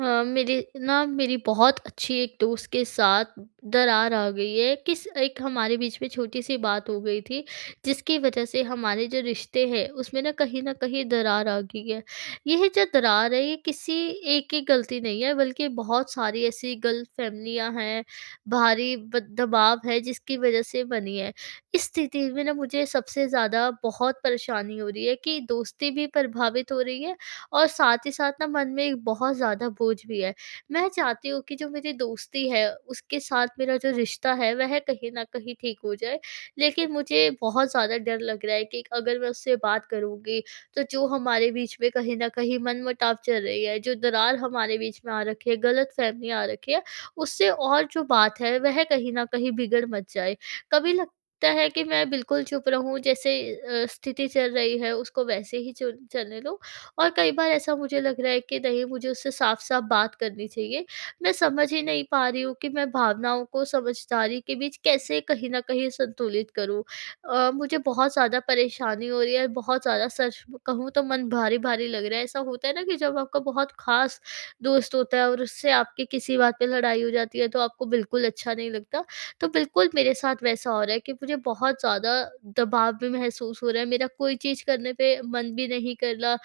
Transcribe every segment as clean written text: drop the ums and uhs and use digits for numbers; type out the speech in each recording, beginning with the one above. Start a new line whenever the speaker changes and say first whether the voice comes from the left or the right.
right: हाँ, मेरी बहुत अच्छी एक दोस्त के साथ दरार आ गई है। किस एक हमारे बीच में छोटी-सी बात हो गई थी, जिसकी वजह से हमारे जो रिश्ते हैं उसमें ना कहीं न कहीं दरार आ गई है। यह जो दरार है ये किसी एक की गलती नहीं है, बल्कि बहुत सारी ऐसी गलतफ़हमियाँ हैं, बाहरी ब दबाव है, जिसकी वजह से बनी है। इस स्थिति में ना मुझे सबसे ज़्यादा बहुत परेशानी हो रही है कि दोस्ती भी प्रभावित हो रही है, और साथ ही साथ ना मन में एक बहुत ज़्यादा बोझ भी है। मैं चाहती हूँ कि जो मेरी दोस्ती है, उसके साथ मेरा जो रिश्ता है वह कहीं न कहीं ठीक हो जाए। लेकिन मुझे बहुत ज़्यादा डर लग रहा है कि अगर मैं उससे बात करूँगी तो जो हमारे बीच में कहीं न कहीं मनमुटाव चल रही है, जो दरार हमारे बीच में आ रखी है, गलतफ़हमी आ रखी है, उससे और जो बात है वह कहीं न कहीं बिगड़ मत जाए। कभी लगता है कि मैं बिल्कुल चुप रहूँ, जैसे स्थिति चल रही है उसको वैसे ही चुल चलने दूँ, और कई बार ऐसा मुझे लग रहा है कि नहीं, मुझे उससे साफ-साफ बात करनी चाहिए। मैं समझ ही नहीं पा रही हूँ कि मैं भावनाओं को समझदारी के बीच कैसे कहीं न कहीं संतुलित करूँ। मुझे बहुत ज़्यादा परेशानी हो रही है, बहुत ज़्यादा, सच कहूँ तो मन भारी-भारी लग रहा है। ऐसा होता है ना कि जब आपका बहुत ख़ास दोस्त होता है और उससे आपकी किसी बात पे लड़ाई हो जाती है, तो आपको बिल्कुल अच्छा नहीं लगता। तो बिल्कुल मेरे साथ वैसा हो रहा है कि मुझे बहुत ज़्यादा दबाव भी महसूस हो रहा है, मेरा कोई चीज़ करने पे मन भी नहीं कर रहा।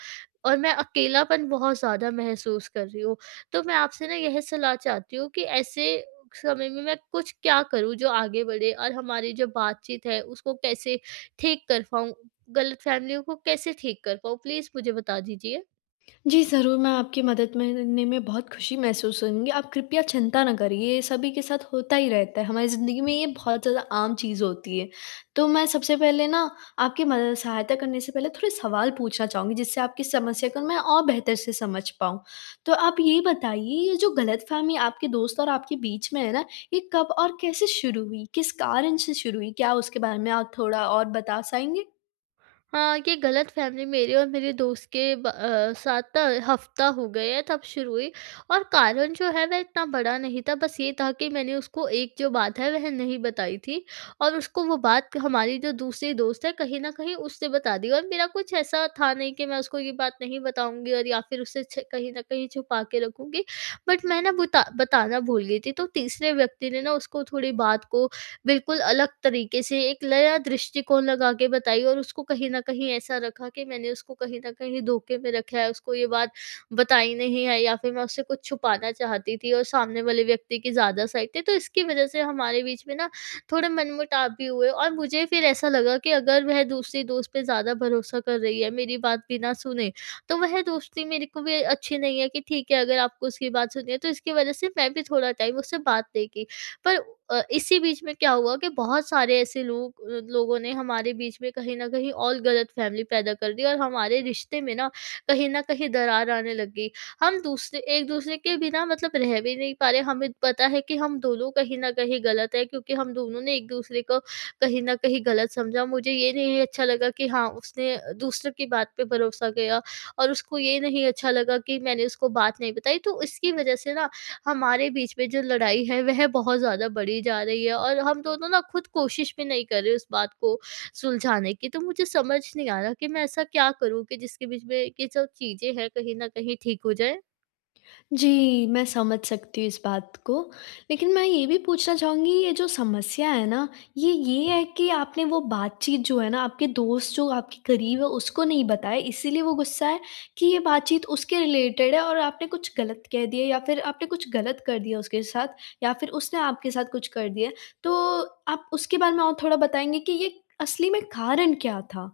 right: और मैं अकेलापन बहुत ज़्यादा महसूस कर रही हूँ। तो मैं आपसे ना यह सलाह चाहती हूँ कि ऐसे समय में मैं कुछ क्या करूँ जो आगे बढ़े, और हमारी जो बातचीत है उसको कैसे ठीक कर पाऊँ? गलतफ़हमियों को कैसे ठीक कर पाऊँ? प्लीज़ मुझे बता दीजिए।
left: जी, ज़रूर मैं आपकी मदद मिलने में बहुत खुशी महसूस होंगी। आप कृपया चिंता ना करिए, ये सभी के साथ होता ही रहता है, हमारी ज़िंदगी में ये बहुत ज़्यादा आम चीज़ होती है। तो मैं सबसे पहले ना आपकी मद सहायता करने से पहले थोड़े सवाल पूछना चाहूँगी जिससे आपकी समस्या को मैं और बेहतर से समझ पाऊँ। तो आप ये बताइए, ये जो गलतफ़हमी आपके दोस्त और आपके बीच में है ना, ये कब और कैसे शुरू हुई? किस कारण से शुरू हुई? क्या उसके बारे में आप थोड़ा और बता साएँगे?
right: हाँ, ये गलतफ़हमी मेरे और मेरे दोस्त के साथ ना हफ्ता हो गया है तब शुरू हुई, और कारण जो है वह इतना बड़ा नहीं था। बस ये था कि मैंने उसको एक जो बात है वह नहीं बताई थी, और उसको वो बात हमारी जो दूसरी दोस्त है कहीं न कहीं उसने बता दी। और मेरा कुछ ऐसा था नहीं कि मैं उसको ये बात नहीं बताऊँगी और या फिर उसे छ कहीं न कहीं छुपा के रखूँगी। बट मैं ना बुता बताना भूल गई थी, तो तीसरे व्यक्ति ने ना उसको थोड़ी बात को बिल्कुल अलग तरीके से एक नया दृष्टिकोण लगा के बताई, और उसको कहीं न कहीं ऐसा रखा कि मैंने उसको कहीं न कहीं धोखे में रखा है, उसको ये बात बताई नहीं है, या फिर मैं उससे कुछ छुपाना चाहती थी, और सामने वाले व्यक्ति की ज़्यादा साइड थी। तो इसकी वज़ह से हमारे बीच में ना थोड़े मनमुटाव भी हुए, और मुझे फिर ऐसा लगा कि अगर वह दूसरी दोस्त पे ज़्यादा भरोसा कर रही है, मेरी बात बिना सुने, तो वह दोस्ती मेरे को भी अच्छी नहीं है कि ठीक है, अगर आपको उसकी बात सुननी है, तो इसकी वज़ह से मैं भी थोड़ा टाइम उससे बात नहीं की। पर इसी बीच में क्या हुआ कि बहुत सारे ऐसे लोगों ने हमारे बीच में कहीं न कहीं और गलतफ़हमी पैदा कर दी, और हमारे रिश्ते में ना कहीं न कहीं दरार आने लग गई। हम दूसरे एक-दूसरे के बिना मतलब रह भी नहीं पा रहे, हमें पता है कि हम दोनों कहीं न कहीं गलत हैं, क्योंकि हम दोनों ने एक-दूसरे को कहीं न कहीं गलत समझा। मुझे ये नहीं अच्छा लगा कि हाँ, उसने दूसरे की बात पे भरोसा किया, और उसको ये नहीं अच्छा लगा कि मैंने उसको बात नहीं बताई। तो इसकी वजह से ना हमारे बीच में जो लड़ाई है वह बहुत ज़्यादा बढ़ी जा रही है, और हम दोनों ना खुद कोशिश भी नहीं कर रहे उस बात को सुलझाने की। तो मुझे समझ नहीं आ रहा कि मैं ऐसा क्या करूँ कि जिसके बीच में ये सब चीज़ें हैं कहीं न कहीं ठीक हो जाएँ?
left: जी, मैं समझ सकती हूँ इस बात को। लेकिन मैं ये भी पूछना चाहूँगी, ये जो समस्या है ना, ये है कि आपने वो बातचीत जो है ना आपके दोस्त जो आपके करीब है उसको नहीं बताया, इसीलिए वो गुस्सा है कि ये बातचीत उसके रिलेटेड है और आपने कुछ गलत कह दिया, या फिर आपने कुछ गलत कर दिया उसके साथ, या फिर उसने आपके साथ कुछ कर दिया। तो आप उसके बारे में और थोड़ा बताएँगे कि ये असली में कारण क्या था?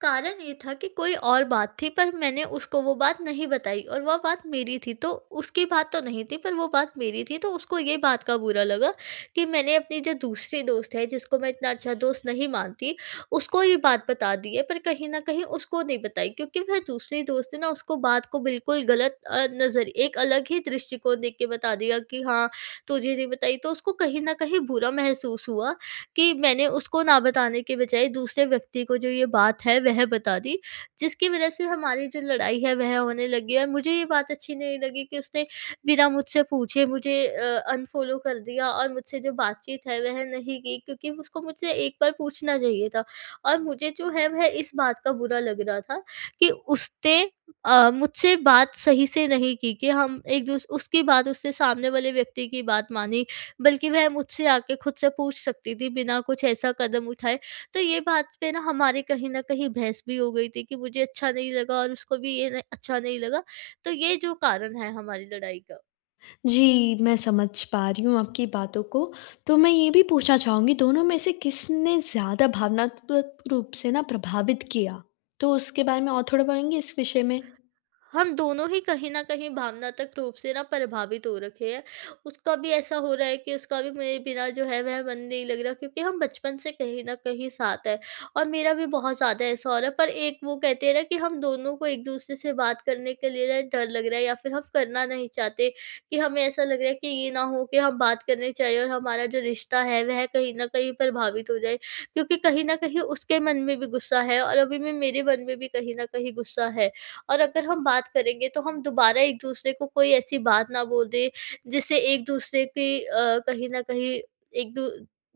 right: कारण ये था कि कोई और बात थी, पर मैंने उसको वो बात नहीं बताई, और वह बात मेरी थी। तो उसकी बात तो नहीं थी, पर वो बात मेरी थी, तो उसको ये बात का बुरा लगा कि मैंने अपनी जो दूसरी दोस्त है, जिसको मैं इतना अच्छा दोस्त नहीं मानती, उसको ये बात बता दी है, पर कहीं ना कहीं उसको नहीं बताई। क्योंकि वह दूसरी दोस्त है ना, उसको बात को बिल्कुल गलत नज़र, एक अलग ही दृष्टिकोण देख के बता दिया कि हाँ, तुझे नहीं बताई, तो उसको कहीं ना कहीं बुरा महसूस हुआ कि मैंने उसको ना बताने के बजाय दूसरे व्यक्ति को जो ये बात है वह बता दी, जिसकी वजह से हमारी जो लड़ाई है वह होने लगी। और मुझे ये बात अच्छी नहीं लगी कि उसने बिना मुझसे पूछे मुझे अनफॉलो कर दिया, और मुझसे जो बातचीत है वह नहीं की, क्योंकि उसको मुझसे एक बार पूछना चाहिए था। और मुझे जो है वह इस बात का बुरा लग रहा था कि उसने मुझसे बात सही से नहीं की, कि हम एक दूसरे, उसकी बात, उसने सामने वाले व्यक्ति की बात मानी, बल्कि वह मुझसे आके खुद से पूछ सकती थी, बिना कुछ ऐसा कदम उठाए। तो ये बात पे ना हमारी कहीं न कहीं बहस भी हो गई थी कि मुझे अच्छा नहीं लगा, और उसको भी ये न अच्छा नहीं लगा। तो ये जो कारण है हमारी लड़ाई का।
left: जी, मैं समझ पा रही हूँ आपकी बातों को। तो मैं ये भी पूछना चाहूँगी, दोनों में से किसने ज़्यादा भावनात्मक रूप से ना प्रभावित किया? तो उसके बारे में और थोड़ा बोलेंगे इस विषय में?
right: हम दोनों ही कहीं न कहीं भावनात्मक रूप से ना प्रभावित हो रखे हैं। उसका भी ऐसा हो रहा है कि उसका भी मेरे बिना जो है वह मन नहीं लग रहा, क्योंकि हम बचपन से कहीं न कहीं साथ हैं, और मेरा भी बहुत ज़्यादा ऐसा हो रहा है। पर एक वो कहते हैं ना कि हम दोनों को एक-दूसरे से बात करने के लिए ना डर लग रहा है, या फिर हम करना नहीं चाहते कि हमें ऐसा लग रहा है कि ये ना हो कि हम बात करने जाएँ और हमारा जो रिश्ता है वह कहीं न कहीं प्रभावित हो जाए। क्योंकि कहीं न कहीं उसके मन में भी गुस्सा है, और अभी भी मेरे मन में भी कहीं न कहीं गुस्सा है। और अगर हम बात करेंगे तो हम दोबारा एक दूसरे को कोई ऐसी बात ना बोल दें, जिससे एक दूसरे की कहीं न कहीं एक दू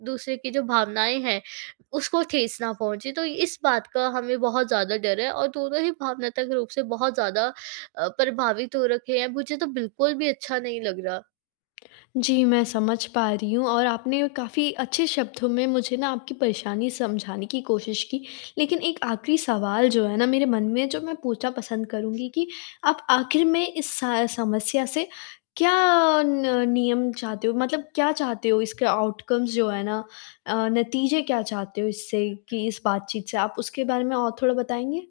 right: दूसरे की जो भावनाएँ हैं उसको ठेस ना पहुँचे। तो इस बात का हमें बहुत ज़्यादा डर है, और दोनों ही भावनात्मक रूप से बहुत ज़्यादा प्रभावित हो रखे हैं। मुझे तो बिल्कुल भी अच्छा नहीं लग रहा।
left: जी, मैं समझ पा रही हूँ और आपने काफ़ी अच्छे शब्दों में मुझे ना आपकी परेशानी समझाने की कोशिश की। लेकिन एक आखिरी सवाल जो है ना मेरे मन में, जो मैं पूछना पसंद करूँगी, कि आप आखिर में इस स समस्या से क्या न नियम चाहते हो? मतलब क्या चाहते हो इसके आउटकम्स जो है ना, नतीजे क्या चाहते हो इससे, कि इस बातचीत से? आप उसके बारे में और थोड़ा बताएँगे?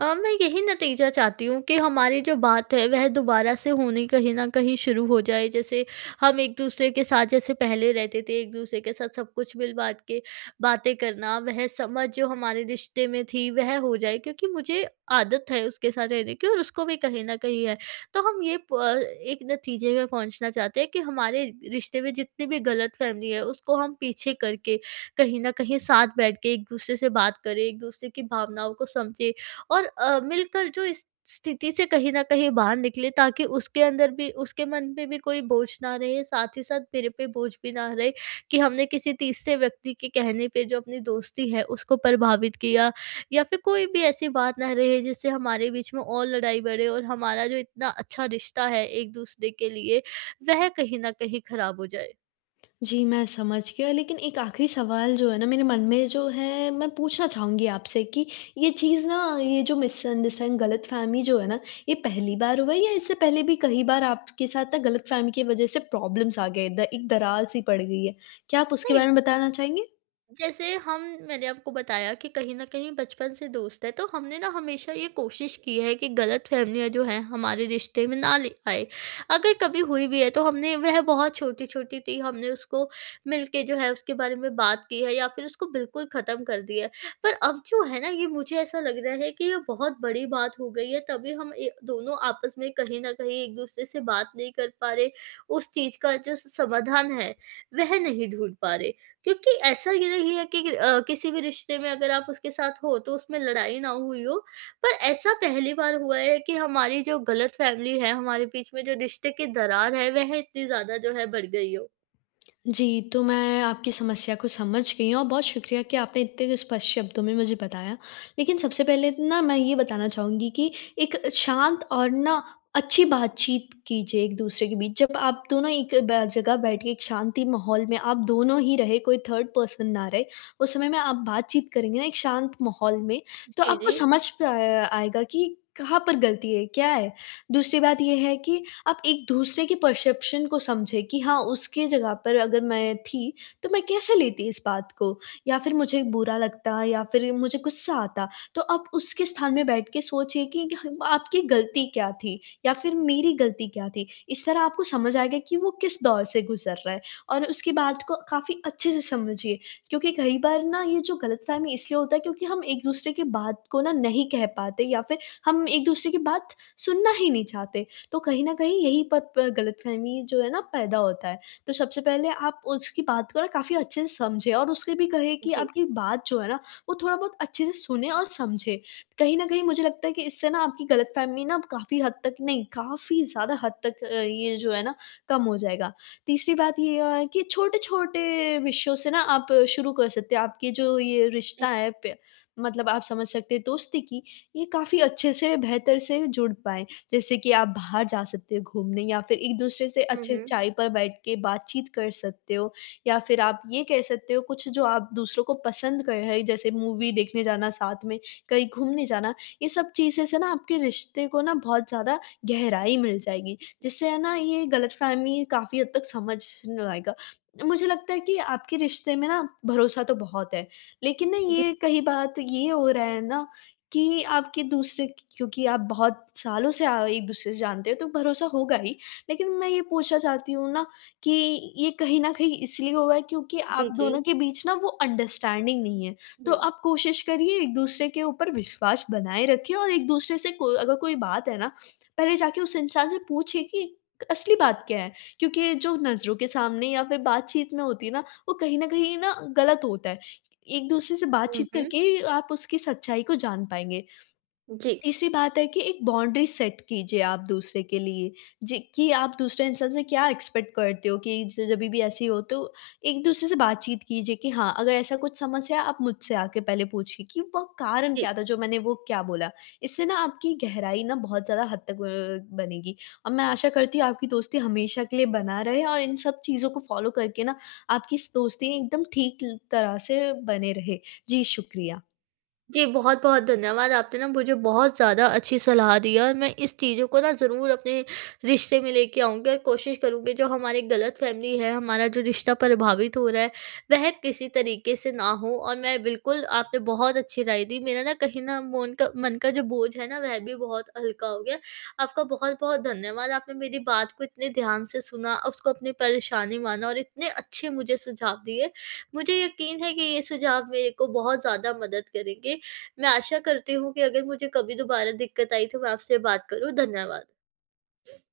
right: मैं यही नतीजा चाहती हूँ कि हमारी जो बात है वह दोबारा से होनी कहीं न कहीं शुरू हो जाए। जैसे हम एक-दूसरे के साथ जैसे पहले रहते थे, एक-दूसरे के साथ सब कुछ मिल-बाँट के बातें करना, वह समझ जो हमारे रिश्ते में थी वह हो जाए, क्योंकि मुझे आदत है उसके साथ रहने की, और उसको भी कहीं न कहीं है। तो हम ये एक नतीजे में पहुँचना चाहते हैं कि हमारे रिश्ते में जितनी भी गलतफ़हमी है उसको हम पीछे करके, कहीं न कहीं साथ बैठ के एक-दूसरे से बात करें, एक-दूसरे की भावनाओं को समझें, और मिलकर जो इस स्थिति से कहीं न कहीं बाहर निकले, ताकि उसके अंदर भी, उसके मन पे भी कोई बोझ ना रहे, साथ ही साथ मेरे पे बोझ भी ना रहे कि हमने किसी तीसरे व्यक्ति के कहने पे जो अपनी दोस्ती है उसको प्रभावित किया, या फिर कोई भी ऐसी बात ना रहे जिससे हमारे बीच में और लड़ाई बढ़े और हमारा जो इतना अच्छा रिश्ता है एक-दूसरे के लिए वह कहीं न कहीं खराब हो जाए।
left: जी, मैं समझ गया, लेकिन एक आखिरी सवाल जो है ना मेरे मन में, जो है, मैं पूछना चाहूँगी आपसे कि ये चीज़ ना, ये जो मिसअंडरस्टैंड गलतफ़हमी जो है ना, ये पहली बार हुआ है या इससे पहले भी कई बार आपके साथ ना गलतफ़हमी की वज़ह से प्रॉब्लम्स आ गए, द एक दरार-सी पड़ गई है? क्या आप उसके
right: नहीं।
left: बारे में बताना चाहेंगे?
right: जैसे हम, मैंने आपको बताया कि कहीं न कहीं बचपन से दोस्त है, तो हमने ना हमेशा ये कोशिश की है कि गलतफ़हमियाँ जो हैं हमारे रिश्ते में ना ले आए। अगर कभी हुई भी है तो हमने, वह बहुत छोटी-छोटी थी, हमने उसको मिलके जो है उसके बारे में बात की है, या फिर उसको बिल्कुल ख़त्म कर दिया है। पर अब जो है ना, ये मुझे ऐसा लग रहा है कि ये बहुत बड़ी बात हो गई है, तभी हम ए दोनों आपस में कहीं न कहीं एक-दूसरे से बात नहीं कर पा रहे, उस चीज़ का जो स समाधान है, वह नहीं ढूँढ पा रहे। क्योंकि ऐसा ये नहीं है कि किसी भी रिश्ते में अगर आप उसके साथ हो तो उसमें लड़ाई ना हुई हो। पर ऐसा पहली बार हुआ है कि हमारी जो गलतफ़हमी है, हमारे बीच में जो रिश्ते की दरार है वह इतनी ज़्यादा जो है बढ़ गई हो।
left: जी, तो मैं आपकी समस्या को समझ गई हूँ और बहुत शुक्रिया कि आपने इतने स्पष्ट शब्दों में मुझे बताया। लेकिन सबसे पहले ना मैं ये बताना चाहूँगी कि एक शांत और ना अच्छी बातचीत कीजिए एक-दूसरे के बीच। जब आप दोनों एक ब जगह बैठ के एक शांति माहौल में आप दोनों ही रहे, कोई थर्ड पर्सन ना रहे, उस समय में आप बातचीत करेंगे ना एक शांत माहौल में, तो
right: जी,
left: आपको
right: जी।
left: समझ पे आया आएगा कि कहाँ पर गलती है, क्या है? दूसरी बात ये है कि आप एक दूसरे के परसेप्शन को समझे कि हाँ, उसके जगह पर अगर मैं थी, तो मैं कैसे लेती इस बात को, या फिर मुझे बुरा लगता, या फिर मुझे गुस्सा आता। तो आप उसके स्थान में बैठ के सोचिए कि ह आपकी गलती क्या थी या फिर मेरी गलती क्या थी? इस तरह आपको समझ आएगा कि वो किस दौर से गुज़र रहा है और उसकी बात को काफ़ी अच्छे से समझिए। क्योंकि कई बार ना ये जो गलतफ़हमी इसलिए होता है क्योंकि हम एक-दूसरे की बात को ना नहीं कह पाते, या फिर हम एक-दूसरे की बात सुनना ही नहीं चाहते। तो कहीं न कहीं यही पत प गलतफ़हमी जो है ना पैदा होता है। तो सबसे पहले आप उसकी बात को ना काफ़ी अच्छे से समझें और उससे भी कहें कि
right: जी,
left: आपकी बात जो है ना वो थोड़ा बहुत अच्छे से सुने और समझे। कहीं न कहीं मुझे लगता है कि इससे ना आपकी गलतफ़हमी ना काफ़ी हद तक, नहीं काफ़ी ज़्यादा हद तक ये जो है ना कम हो जाएगा। तीसरी बात ये है कि छोटे-छोटे विषयों से ना आप शुरू कर सकते हैं। आपकी जो ये
right: जी।
left: रिश्ता है प मतलब आप समझ सकते हैं दोस्ती की, ये काफ़ी अच्छे से बेहतर से जुड़ पाए। जैसे कि आप बाहर जा सकते हो घूमने, या फिर एक-दूसरे से
right: हुँ,
left: अच्छे
right: हुँ।
left: चाय पर बैठ के बातचीत कर सकते हो, या फिर आप ये कह सकते हो कुछ जो आप दूसरों को पसंद कर है, जैसे मूवी देखने जाना साथ में, कहीं घूमने जाना, ये सब चीज़ें से ना आपके रिश्ते को ना बहुत ज़्यादा गहराई मिल जाएगी, जिससे है ना ये गलतफ़हमी काफ़ी हद तक समझ न आएगा। मुझे लगता है कि आपके रिश्ते में ना भरोसा तो बहुत है, लेकिन ना
right: जी,
left: ये कहीं बात ये हो रहा है ना कि आपके दूसरे, क्योंकि आप बहुत सालों से आ एक-दूसरे से जानते हो तो भरोसा होगा ही। लेकिन मैं ये पूछना चाहती हूँ ना कि ये कहीं न कहीं इसलिए हुआ है क्योंकि
right: जी,
left: आप
right: जी।
left: दोनों के बीच ना वो अंडरस्टैंडिंग नहीं है। तो
right: हुँ,
left: आप कोशिश करिए एक-दूसरे के ऊपर विश्वास बनाए रखिए, और एक-दूसरे से को अगर कोई बात है ना, पहले जाके उस इंसान से पूछिए कि असली बात क्या है? क्योंकि जो नज़रों के सामने या फिर बातचीत में होती है ना, वो कहीं न कहीं ना गलत होता है। एक दूसरे से
right: हुँ,
left: बातचीत
right: हुँ।
left: करके आप उसकी सच्चाई को जान पाएँगे।
right: जी,
left: तीसरी बात है कि एक बाउंड्री सेट कीजिए आप दूसरे के लिए, जे कि आप दूसरे इंसान से क्या एक्सपेक्ट करते हो, कि ज जभी भी ऐसी हो तो एक दूसरे से बातचीत कीजिए कि हाँ, अगर ऐसा कुछ समस्या है आप मुझसे आके पहले पूछिए कि वो कारण
right: जी।
left: क्या था जो मैंने वो क्या बोला? इससे ना आपकी गहराई ना बहुत ज़्यादा हद तक बनेगी, और मैं आशा करती हूँ आपकी दोस्ती हमेशा के लिए बना रहे और इन सब चीज़ों को फ़ॉलो करके ना आपकी स दोस्ती एकदम ठीक ल तरह से बने रहे। जी, शुक्रिया।
right: जी, बहुत-बहुत धन्यवाद। आपने ना मुझे बहुत ज़्यादा अच्छी सलाह दी है, और मैं इस चीज़ों को ना ज़रूर अपने रिश्ते में लेके आऊँगी और कोशिश करूँगी जो हमारी गलतफ़हमी है, हमारा जो रिश्ता प्रभावित हो रहा है, वह किसी तरीके से ना हो। और मैं बिल्कुल, आपने बहुत अच्छी राय दी। मेरा ना कहीं ना मोन का मन का जो बोझ है ना, वह भी बहुत हल्का हो गया। आपका बहुत-बहुत धन्यवाद। आपने मेरी बात को इतने ध्यान से सुना, उसको अपनी परेशानी माना और इतने अच्छे मुझे सुझाव दिए। मुझे यकीन है कि ये सुझाव मेरे को बहुत ज़्यादा मदद करेंगे। मैं आशा करती हूँ कि अगर मुझे कभी दोबारा दिक्कत आई तो मैं आपसे बात करूँ। धन्यवाद।